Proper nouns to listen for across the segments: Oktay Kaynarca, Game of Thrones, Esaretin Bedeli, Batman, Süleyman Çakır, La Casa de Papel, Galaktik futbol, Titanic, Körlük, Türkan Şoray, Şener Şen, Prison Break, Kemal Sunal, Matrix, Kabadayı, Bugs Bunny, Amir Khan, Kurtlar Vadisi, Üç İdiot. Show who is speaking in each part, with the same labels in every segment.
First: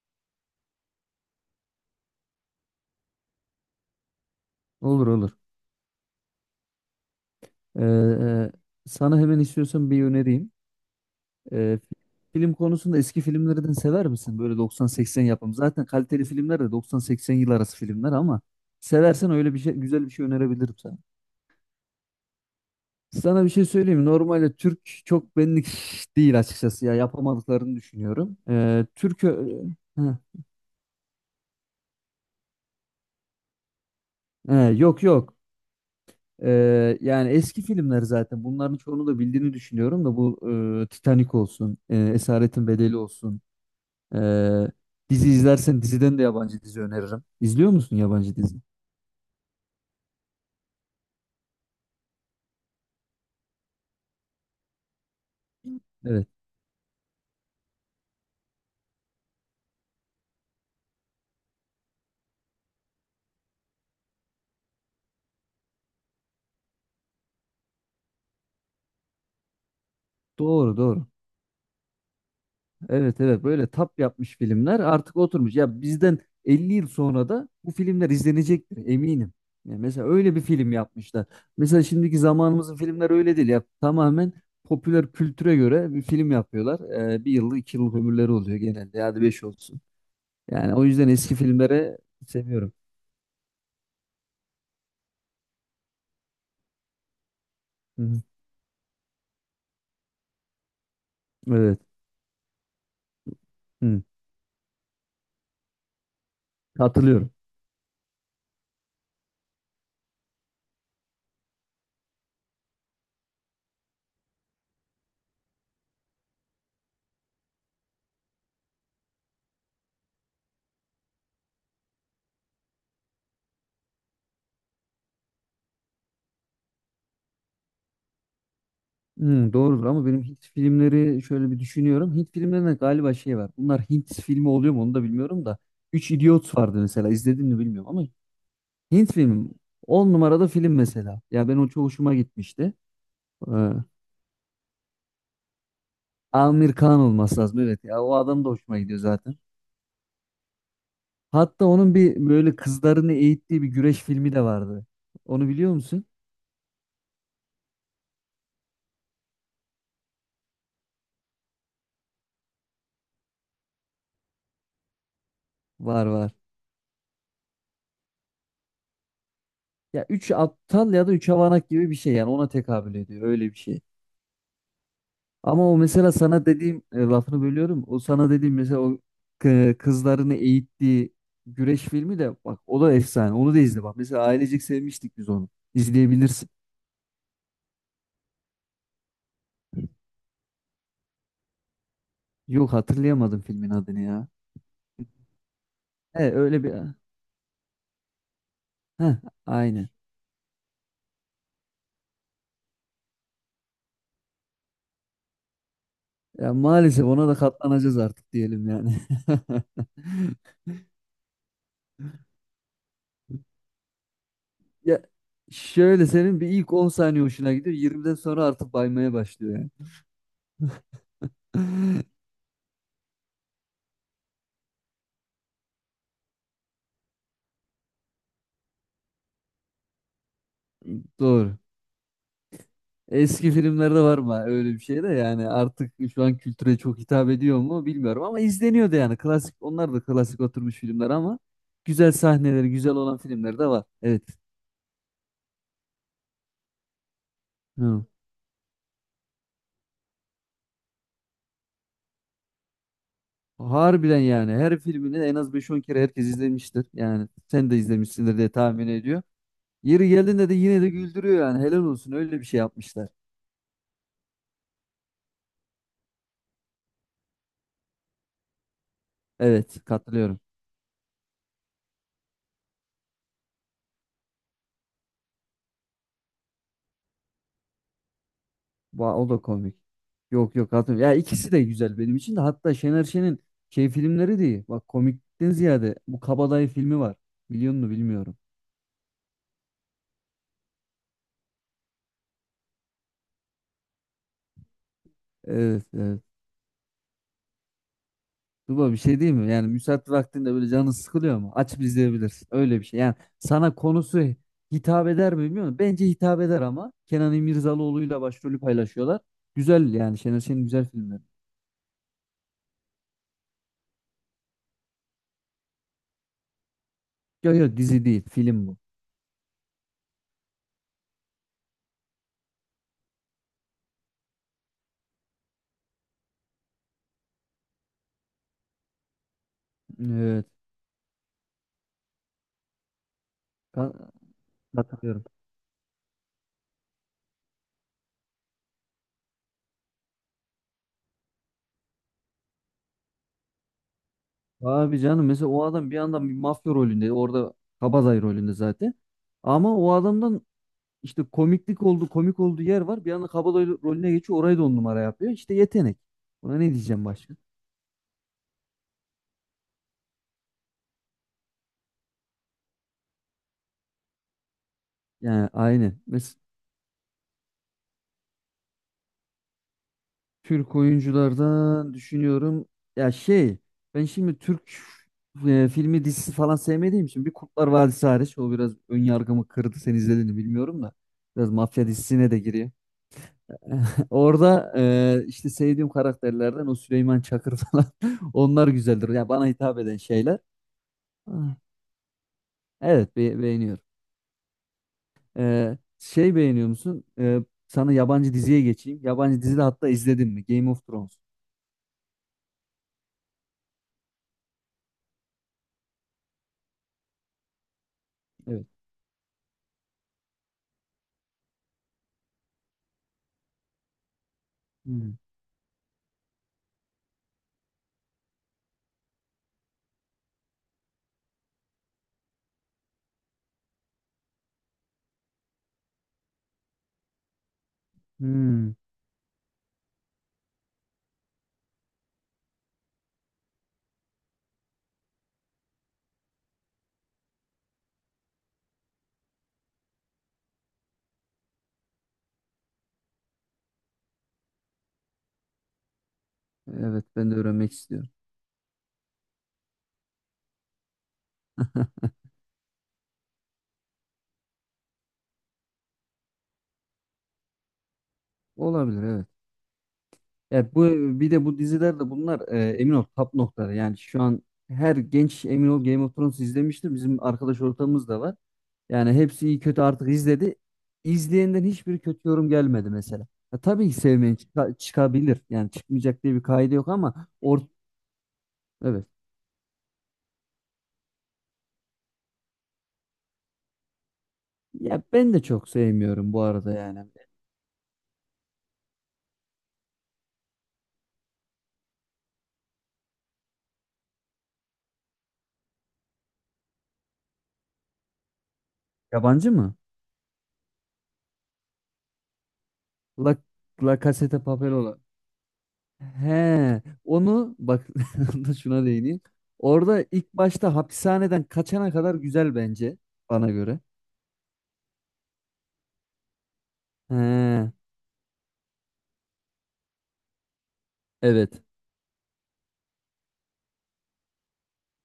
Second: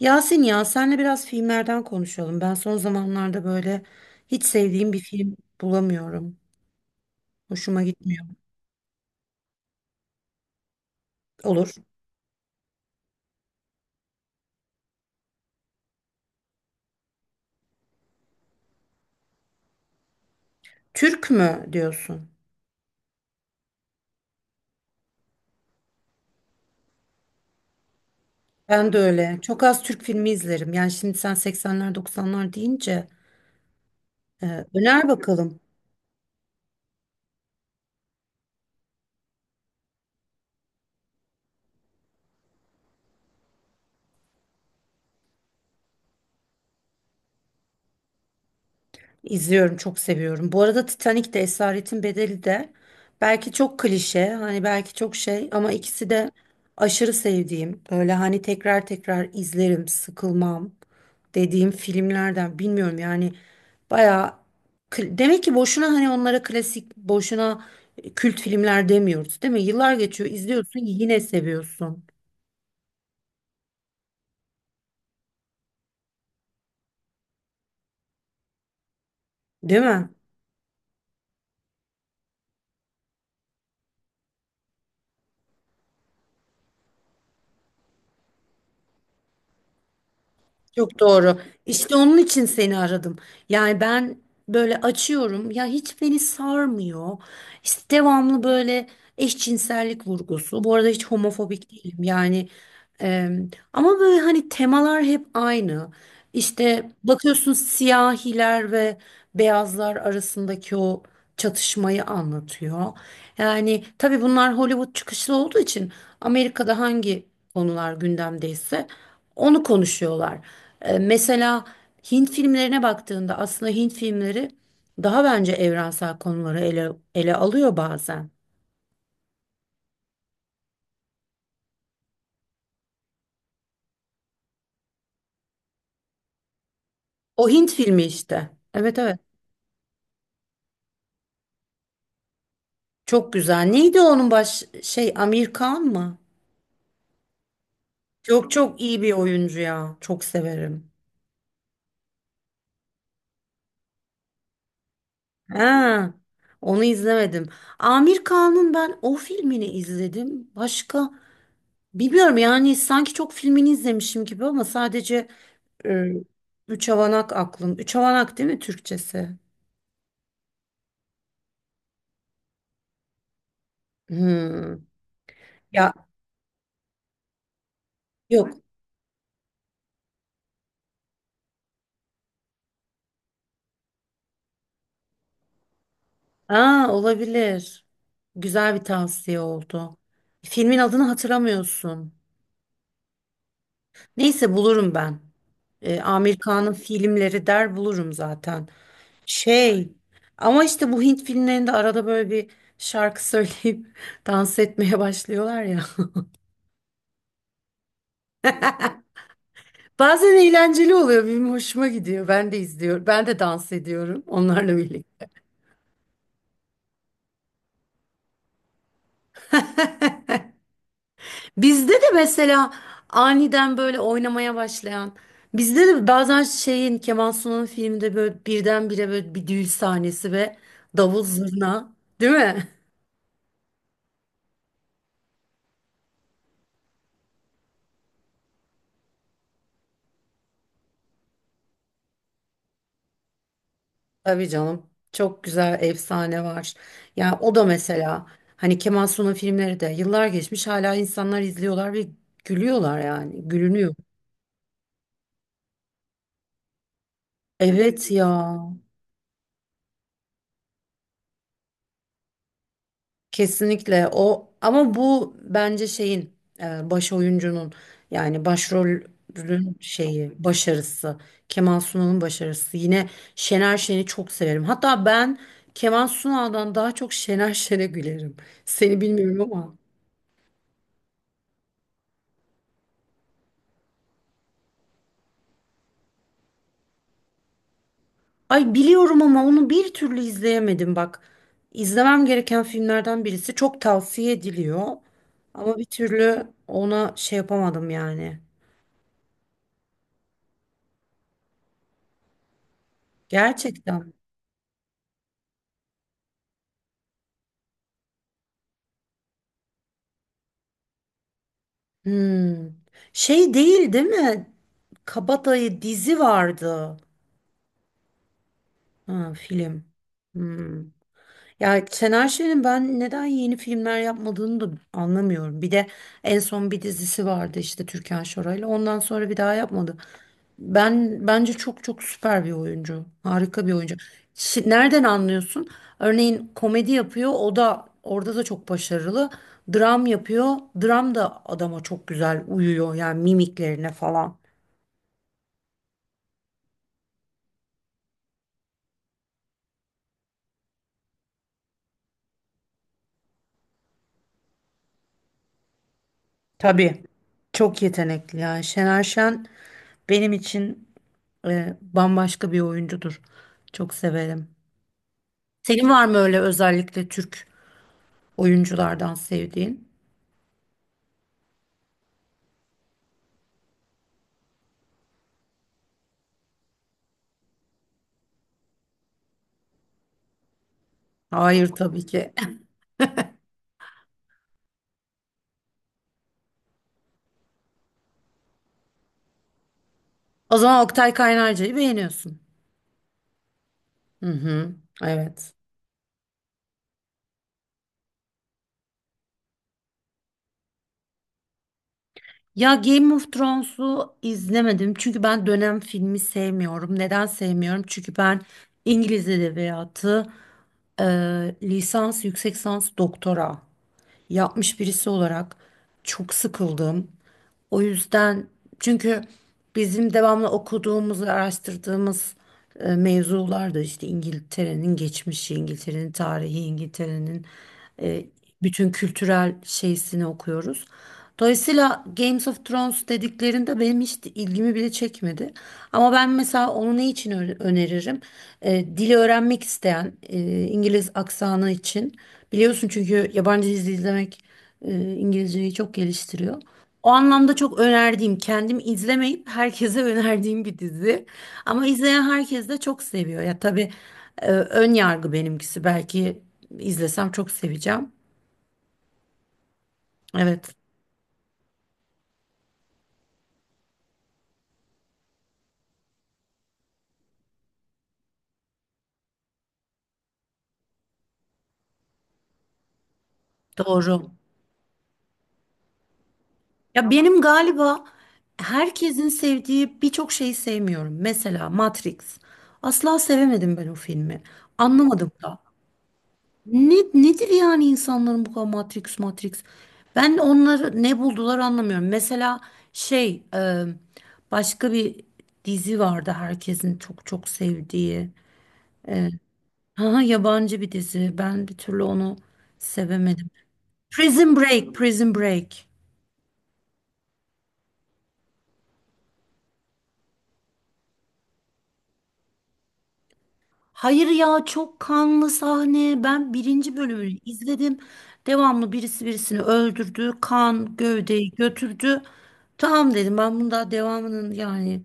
Speaker 1: Yasin, ya senle biraz filmlerden konuşalım. Ben son zamanlarda böyle hiç sevdiğim bir
Speaker 2: Olur, olur.
Speaker 1: film bulamıyorum. Hoşuma
Speaker 2: Ee,
Speaker 1: gitmiyor.
Speaker 2: e, Sana hemen istiyorsan bir önereyim.
Speaker 1: Olur.
Speaker 2: Ee, Film konusunda eski filmlerden sever misin? Böyle 90-80 yapım. Zaten kaliteli filmler de 90-80 yıl arası filmler ama seversen öyle bir şey, güzel bir şey önerebilirim sana.
Speaker 1: Türk mü diyorsun?
Speaker 2: Sana bir şey söyleyeyim mi? Normalde Türk çok benlik değil açıkçası, ya yapamadıklarını düşünüyorum.
Speaker 1: Ben de
Speaker 2: Türk
Speaker 1: öyle. Çok az Türk
Speaker 2: Hı.
Speaker 1: filmi izlerim. Yani şimdi sen 80'ler 90'lar deyince e,
Speaker 2: He, yok,
Speaker 1: öner
Speaker 2: yok.
Speaker 1: bakalım.
Speaker 2: Yani eski filmler, zaten bunların çoğunu da bildiğini düşünüyorum da bu Titanic olsun, Esaretin Bedeli olsun. Ee, Dizi izlersen diziden de yabancı dizi öneririm. İzliyor musun yabancı dizi?
Speaker 1: İzliyorum, çok seviyorum. Bu arada Titanic de Esaretin Bedeli de belki çok klişe, hani belki çok şey, ama ikisi
Speaker 2: Evet.
Speaker 1: de aşırı sevdiğim, böyle hani tekrar tekrar izlerim, sıkılmam dediğim filmlerden. Bilmiyorum yani, bayağı demek ki boşuna hani onlara klasik, boşuna kült filmler demiyoruz değil mi? Yıllar geçiyor,
Speaker 2: Doğru,
Speaker 1: izliyorsun,
Speaker 2: doğru.
Speaker 1: yine seviyorsun
Speaker 2: Evet, evet, böyle tap yapmış filmler artık oturmuş. Ya bizden 50 yıl sonra da bu filmler izlenecektir eminim. Ya
Speaker 1: değil
Speaker 2: mesela
Speaker 1: mi?
Speaker 2: öyle bir film yapmışlar. Mesela şimdiki zamanımızın filmler öyle değil ya. Tamamen popüler kültüre göre bir film yapıyorlar. Bir yıllık, 2 yıllık ömürleri oluyor genelde. Hadi beş olsun. Yani o
Speaker 1: Çok
Speaker 2: yüzden eski
Speaker 1: doğru. İşte
Speaker 2: filmlere
Speaker 1: onun için
Speaker 2: seviyorum.
Speaker 1: seni aradım. Yani ben böyle açıyorum ya, hiç beni sarmıyor. İşte
Speaker 2: Hı hı.
Speaker 1: devamlı böyle eşcinsellik vurgusu. Bu arada hiç homofobik
Speaker 2: Evet.
Speaker 1: değilim. Yani e, ama
Speaker 2: Hı.
Speaker 1: böyle hani temalar hep aynı. İşte
Speaker 2: Katılıyorum.
Speaker 1: bakıyorsun, siyahiler ve beyazlar arasındaki o çatışmayı anlatıyor. Yani tabii bunlar Hollywood çıkışlı olduğu için Amerika'da hangi konular gündemdeyse onu konuşuyorlar. Mesela Hint filmlerine baktığında aslında Hint filmleri daha bence evrensel konuları ele alıyor bazen.
Speaker 2: Doğrudur ama benim Hint filmleri şöyle bir düşünüyorum. Hint filmlerinde galiba şey var. Bunlar Hint filmi oluyor mu onu da bilmiyorum da. Üç İdiot vardı mesela, izledin
Speaker 1: O
Speaker 2: mi
Speaker 1: Hint
Speaker 2: bilmiyorum
Speaker 1: filmi
Speaker 2: ama
Speaker 1: işte. Evet,
Speaker 2: Hint
Speaker 1: evet.
Speaker 2: filmi 10 numarada film mesela. Ya ben o çok hoşuma gitmişti.
Speaker 1: Çok
Speaker 2: Ee,
Speaker 1: güzel. Neydi onun baş şey, Amir Khan mı?
Speaker 2: Amir Khan olması lazım, evet, ya o adam da
Speaker 1: Çok
Speaker 2: hoşuma
Speaker 1: çok
Speaker 2: gidiyor
Speaker 1: iyi bir
Speaker 2: zaten.
Speaker 1: oyuncu ya. Çok severim.
Speaker 2: Hatta onun bir böyle kızlarını eğittiği bir güreş filmi de vardı. Onu biliyor musun?
Speaker 1: Ha, onu izlemedim. Amir Khan'ın ben o filmini izledim. Başka bilmiyorum yani, sanki çok filmini izlemişim gibi ama sadece
Speaker 2: Var,
Speaker 1: Ee,
Speaker 2: var.
Speaker 1: üç havanak aklım. Üç havanak değil mi Türkçesi?
Speaker 2: Ya üç aptal ya da üç avanak gibi bir şey yani, ona tekabül ediyor öyle bir şey.
Speaker 1: Hmm.
Speaker 2: Ama o
Speaker 1: Ya
Speaker 2: mesela sana dediğim, lafını bölüyorum. O sana dediğim
Speaker 1: yok.
Speaker 2: mesela o kızlarını eğittiği güreş filmi de, bak, o da efsane. Onu da izle, bak. Mesela ailecek sevmiştik biz onu. İzleyebilirsin.
Speaker 1: Aa, olabilir. Güzel bir tavsiye oldu. Filmin adını hatırlamıyorsun.
Speaker 2: Yok, hatırlayamadım filmin adını ya.
Speaker 1: Neyse, bulurum ben.
Speaker 2: He,
Speaker 1: Amir
Speaker 2: öyle bir
Speaker 1: Khan'ın filmleri der, bulurum zaten.
Speaker 2: Heh, aynen.
Speaker 1: Şey, ama işte bu Hint filmlerinde arada böyle bir şarkı söyleyip dans etmeye başlıyorlar ya.
Speaker 2: Ya maalesef ona da katlanacağız artık, diyelim yani.
Speaker 1: Bazen eğlenceli oluyor. Benim hoşuma gidiyor. Ben de izliyorum. Ben de dans ediyorum onlarla
Speaker 2: Ya
Speaker 1: birlikte.
Speaker 2: şöyle, senin bir ilk 10 saniye hoşuna gidiyor. 20'den sonra artık baymaya başlıyor
Speaker 1: Bizde
Speaker 2: yani.
Speaker 1: de mesela aniden böyle oynamaya başlayan, bizde de bazen şeyin, Kemal Sunal'ın filminde böyle birdenbire böyle bir düğün sahnesi ve davul
Speaker 2: Doğru.
Speaker 1: zurna, değil mi?
Speaker 2: Eski filmlerde var mı öyle bir şey de, yani artık şu an kültüre çok hitap ediyor mu bilmiyorum ama izleniyordu yani, klasik, onlar da klasik oturmuş filmler ama güzel sahneleri, güzel olan filmler de var. Evet.
Speaker 1: Tabii canım. Çok güzel efsane var. Yani o da
Speaker 2: Hı.
Speaker 1: mesela hani Kemal Sunal filmleri de, yıllar geçmiş hala insanlar izliyorlar ve gülüyorlar yani. Gülünüyor.
Speaker 2: Harbiden, yani her filmini en az beş on kere herkes izlemiştir. Yani sen de
Speaker 1: Evet ya.
Speaker 2: izlemişsindir diye tahmin ediyor. Yeri geldiğinde de yine de güldürüyor yani, helal olsun, öyle bir şey yapmışlar.
Speaker 1: Kesinlikle o, ama bu bence şeyin baş oyuncunun, yani başrolün
Speaker 2: Evet,
Speaker 1: şeyi,
Speaker 2: katılıyorum.
Speaker 1: başarısı, Kemal Sunal'ın başarısı. Yine Şener Şen'i çok severim hatta ben, Kemal Sunal'dan daha çok Şener Şen'e gülerim, seni
Speaker 2: O da
Speaker 1: bilmiyorum ama.
Speaker 2: komik. Yok, yok, hatırlıyorum. Ya ikisi de güzel benim için de. Hatta Şener Şen'in şey filmleri de, bak, komikten ziyade bu Kabadayı filmi var. Biliyor musun, bilmiyorum.
Speaker 1: Ay, biliyorum ama onu bir türlü izleyemedim bak, izlemem gereken filmlerden birisi, çok tavsiye ediliyor ama
Speaker 2: Evet,
Speaker 1: bir
Speaker 2: evet.
Speaker 1: türlü ona şey yapamadım yani,
Speaker 2: Tuba bir şey değil mi? Yani müsait vaktinde böyle canın sıkılıyor mu? Açıp izleyebilirsin. Öyle bir şey. Yani sana
Speaker 1: gerçekten.
Speaker 2: konusu hitap eder mi bilmiyorum. Bence hitap eder ama. Kenan İmirzalıoğlu'yla başrolü paylaşıyorlar. Güzel, yani Şener Şen'in güzel filmleri.
Speaker 1: Hmm. Şey değil, değil mi? Kabadayı dizi vardı.
Speaker 2: Yok, yok, dizi değil, film bu.
Speaker 1: Ha, film. Hmm. Ya Şener Şen'in ben neden yeni filmler yapmadığını da anlamıyorum. Bir de en son bir dizisi vardı işte, Türkan Şoray'la. Ondan sonra bir daha yapmadı.
Speaker 2: Evet.
Speaker 1: Ben bence çok çok süper bir oyuncu. Harika bir
Speaker 2: Ka-
Speaker 1: oyuncu. Nereden
Speaker 2: Katılıyorum.
Speaker 1: anlıyorsun? Örneğin komedi yapıyor. O da, orada da çok başarılı. Dram yapıyor. Dram da adama çok güzel uyuyor. Yani mimiklerine falan.
Speaker 2: Abi canım, mesela o adam bir yandan bir mafya rolünde, orada kabadayı rolünde zaten. Ama o adamdan işte komiklik oldu, komik olduğu yer var. Bir anda kabadayı rolüne geçiyor, orayı da on numara yapıyor. İşte yetenek. Buna ne
Speaker 1: Tabii.
Speaker 2: diyeceğim başka?
Speaker 1: Çok yetenekli yani. Şener Şen benim için bambaşka bir oyuncudur. Çok severim.
Speaker 2: Yani
Speaker 1: Senin
Speaker 2: aynı.
Speaker 1: var mı
Speaker 2: Mesela
Speaker 1: öyle özellikle Türk oyunculardan sevdiğin?
Speaker 2: Türk oyunculardan düşünüyorum. Ya şey, ben şimdi Türk filmi, dizisi falan sevmediğim için, bir Kurtlar Vadisi hariç, o biraz ön yargımı kırdı. Sen izledin mi bilmiyorum da. Biraz
Speaker 1: Hayır,
Speaker 2: mafya
Speaker 1: tabii
Speaker 2: dizisine
Speaker 1: ki.
Speaker 2: de giriyor. Orada işte sevdiğim karakterlerden o Süleyman Çakır falan, onlar güzeldir. Ya bana hitap eden şeyler.
Speaker 1: O zaman Oktay
Speaker 2: Ah,
Speaker 1: Kaynarca'yı beğeniyorsun.
Speaker 2: evet, beğeniyorum.
Speaker 1: Hı hı. Evet.
Speaker 2: Şey, beğeniyor musun? Sana yabancı diziye geçeyim. Yabancı dizi de, hatta izledin mi? Game of Thrones.
Speaker 1: Ya Game of Thrones'u izlemedim çünkü ben dönem filmi sevmiyorum. Neden sevmiyorum? Çünkü ben
Speaker 2: Evet.
Speaker 1: İngiliz edebiyatı e, lisans, yüksek lisans, doktora yapmış birisi
Speaker 2: Hmm.
Speaker 1: olarak çok sıkıldım. O yüzden, çünkü bizim devamlı okuduğumuz ve araştırdığımız mevzular da işte İngiltere'nin geçmişi, İngiltere'nin tarihi, İngiltere'nin e,
Speaker 2: Hmm.
Speaker 1: bütün kültürel şeysini okuyoruz. Dolayısıyla Games of Thrones dediklerinde benim hiç ilgimi bile çekmedi. Ama ben mesela onu ne için öneririm? Dili öğrenmek isteyen, İngiliz aksanı için. Biliyorsun çünkü yabancı dizi izlemek İngilizceyi çok geliştiriyor.
Speaker 2: Evet,
Speaker 1: O
Speaker 2: ben de
Speaker 1: anlamda
Speaker 2: öğrenmek
Speaker 1: çok
Speaker 2: istiyorum.
Speaker 1: önerdiğim, kendim izlemeyip herkese önerdiğim bir dizi. Ama izleyen herkes de çok seviyor. Ya tabii ön yargı benimkisi. Belki izlesem çok seveceğim.
Speaker 2: Olabilir, evet.
Speaker 1: Evet,
Speaker 2: Ya bu, bir de bu diziler de bunlar emin ol top noktaları. Yani şu an her genç, emin ol, Game of Thrones izlemiştir. Bizim arkadaş ortamımız da var. Yani hepsi iyi kötü artık izledi. İzleyenden hiçbir kötü yorum gelmedi mesela. Ya tabii ki
Speaker 1: doğru.
Speaker 2: sevmeyen çıkabilir. Yani çıkmayacak diye bir kaydı yok
Speaker 1: Ya
Speaker 2: ama
Speaker 1: benim galiba
Speaker 2: evet.
Speaker 1: herkesin sevdiği birçok şeyi sevmiyorum. Mesela Matrix. Asla sevemedim ben o filmi.
Speaker 2: Ya
Speaker 1: Anlamadım
Speaker 2: ben de
Speaker 1: da.
Speaker 2: çok sevmiyorum bu arada yani.
Speaker 1: Nedir yani insanların bu kadar Matrix Matrix? Ben onları ne buldular anlamıyorum. Mesela şey, başka bir dizi vardı herkesin çok çok sevdiği. E,
Speaker 2: Yabancı mı?
Speaker 1: ha, yabancı bir dizi. Ben bir türlü onu
Speaker 2: La,
Speaker 1: sevemedim.
Speaker 2: La Casa de
Speaker 1: Prison
Speaker 2: Papel
Speaker 1: Break,
Speaker 2: olan.
Speaker 1: Prison Break.
Speaker 2: He, onu bak da şuna değineyim. Orada ilk başta hapishaneden kaçana kadar güzel, bence bana göre.
Speaker 1: Hayır ya, çok kanlı sahne. Ben birinci bölümünü
Speaker 2: He,
Speaker 1: izledim. Devamlı birisi birisini öldürdü. Kan gövdeyi
Speaker 2: evet.
Speaker 1: götürdü. Tamam dedim, ben bunun daha devamının, yani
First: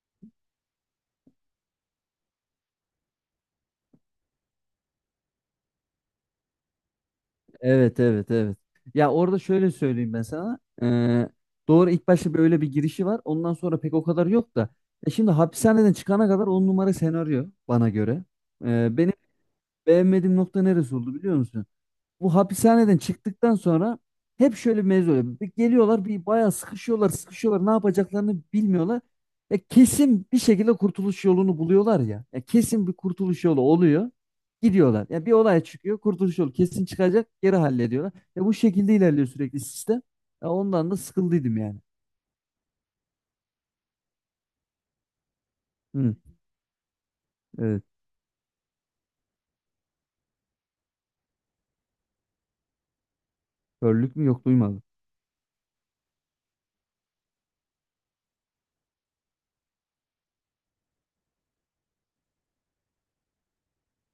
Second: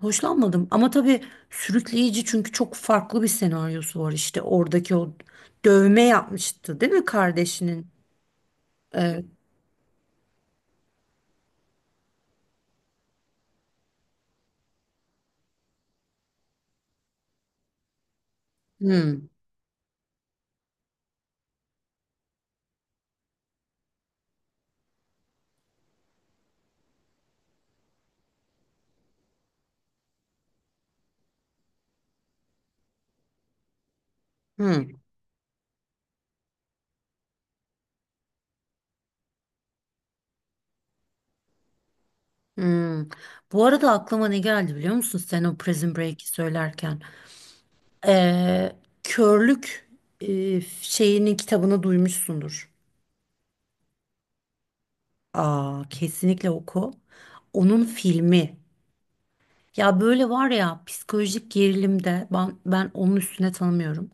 Speaker 1: hoşlanmadım. Ama tabii sürükleyici, çünkü çok farklı bir senaryosu var işte. Oradaki o dövme yapmıştı değil mi kardeşinin?
Speaker 2: Evet, evet, evet. Ya
Speaker 1: Evet.
Speaker 2: orada şöyle söyleyeyim ben sana. Doğru, ilk başta böyle bir girişi var. Ondan sonra pek o kadar yok da. Şimdi hapishaneden çıkana kadar on numara senaryo, bana göre. Benim
Speaker 1: Hmm,
Speaker 2: beğenmediğim nokta neresi oldu biliyor musun? Bu hapishaneden çıktıktan sonra hep şöyle bir mevzu oluyor. Bir, geliyorlar, bir bayağı sıkışıyorlar, sıkışıyorlar. Ne yapacaklarını bilmiyorlar. Ya kesin bir şekilde kurtuluş yolunu buluyorlar ya. Ya kesin bir kurtuluş yolu oluyor.
Speaker 1: hmm,
Speaker 2: Gidiyorlar. Ya bir olay çıkıyor, kurtuluş yolu kesin çıkacak, geri hallediyorlar. Ya bu şekilde ilerliyor sürekli sistem. Ya ondan da sıkıldıydım yani.
Speaker 1: hmm. Bu arada aklıma ne geldi biliyor musun sen o Prison
Speaker 2: Hı,
Speaker 1: Break'i söylerken?
Speaker 2: evet.
Speaker 1: Ee, Körlük şeyinin kitabını duymuşsundur.
Speaker 2: Körlük mü, yok, duymadım.
Speaker 1: Aa, kesinlikle oku. Onun filmi. Ya böyle var ya, psikolojik gerilimde ben onun üstüne tanımıyorum.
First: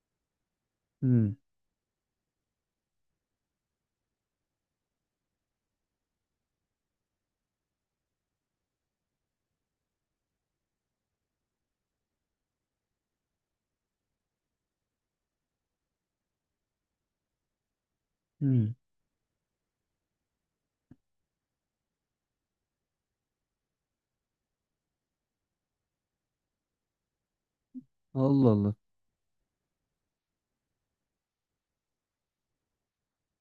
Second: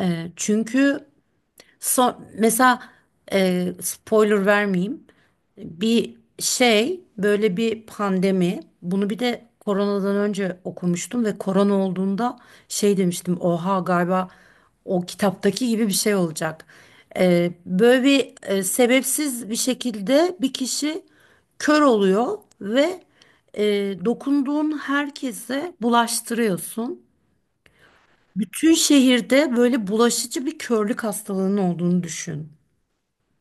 Speaker 1: Çünkü
Speaker 2: Hı,
Speaker 1: son, mesela spoiler vermeyeyim. Bir şey, böyle bir pandemi, bunu bir de koronadan önce okumuştum ve korona olduğunda şey demiştim, oha galiba o kitaptaki gibi bir şey olacak. Böyle bir,
Speaker 2: hı.
Speaker 1: sebepsiz bir şekilde bir kişi kör oluyor ve e, dokunduğun herkese bulaştırıyorsun.
Speaker 2: Allah,
Speaker 1: Bütün
Speaker 2: Allah.
Speaker 1: şehirde böyle bulaşıcı bir körlük hastalığının olduğunu düşün.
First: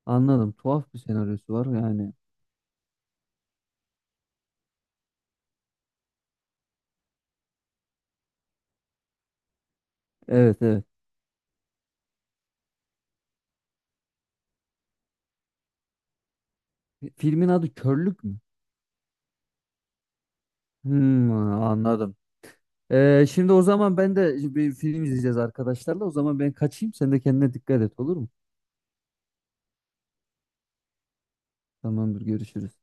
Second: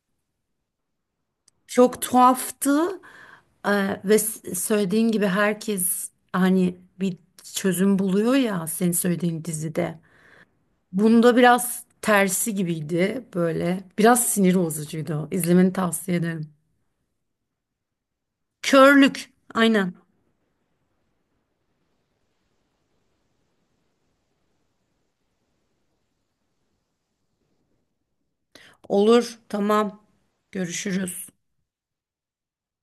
Speaker 2: Anladım. Tuhaf bir senaryosu var
Speaker 1: Çok
Speaker 2: yani.
Speaker 1: tuhaftı. Ve söylediğin gibi herkes hani bir çözüm buluyor ya, senin söylediğin dizide.
Speaker 2: Evet, evet.
Speaker 1: Bunda biraz tersi gibiydi böyle. Biraz sinir bozucuydu. İzlemeni tavsiye ederim.
Speaker 2: Filmin adı Körlük mü?
Speaker 1: Körlük. Aynen.
Speaker 2: Hmm, Anladım. Şimdi o zaman ben de bir film izleyeceğiz arkadaşlarla. O zaman ben kaçayım. Sen de kendine dikkat et, olur mu?
Speaker 1: Olur. Tamam. Görüşürüz.
Speaker 2: Tamamdır, görüşürüz.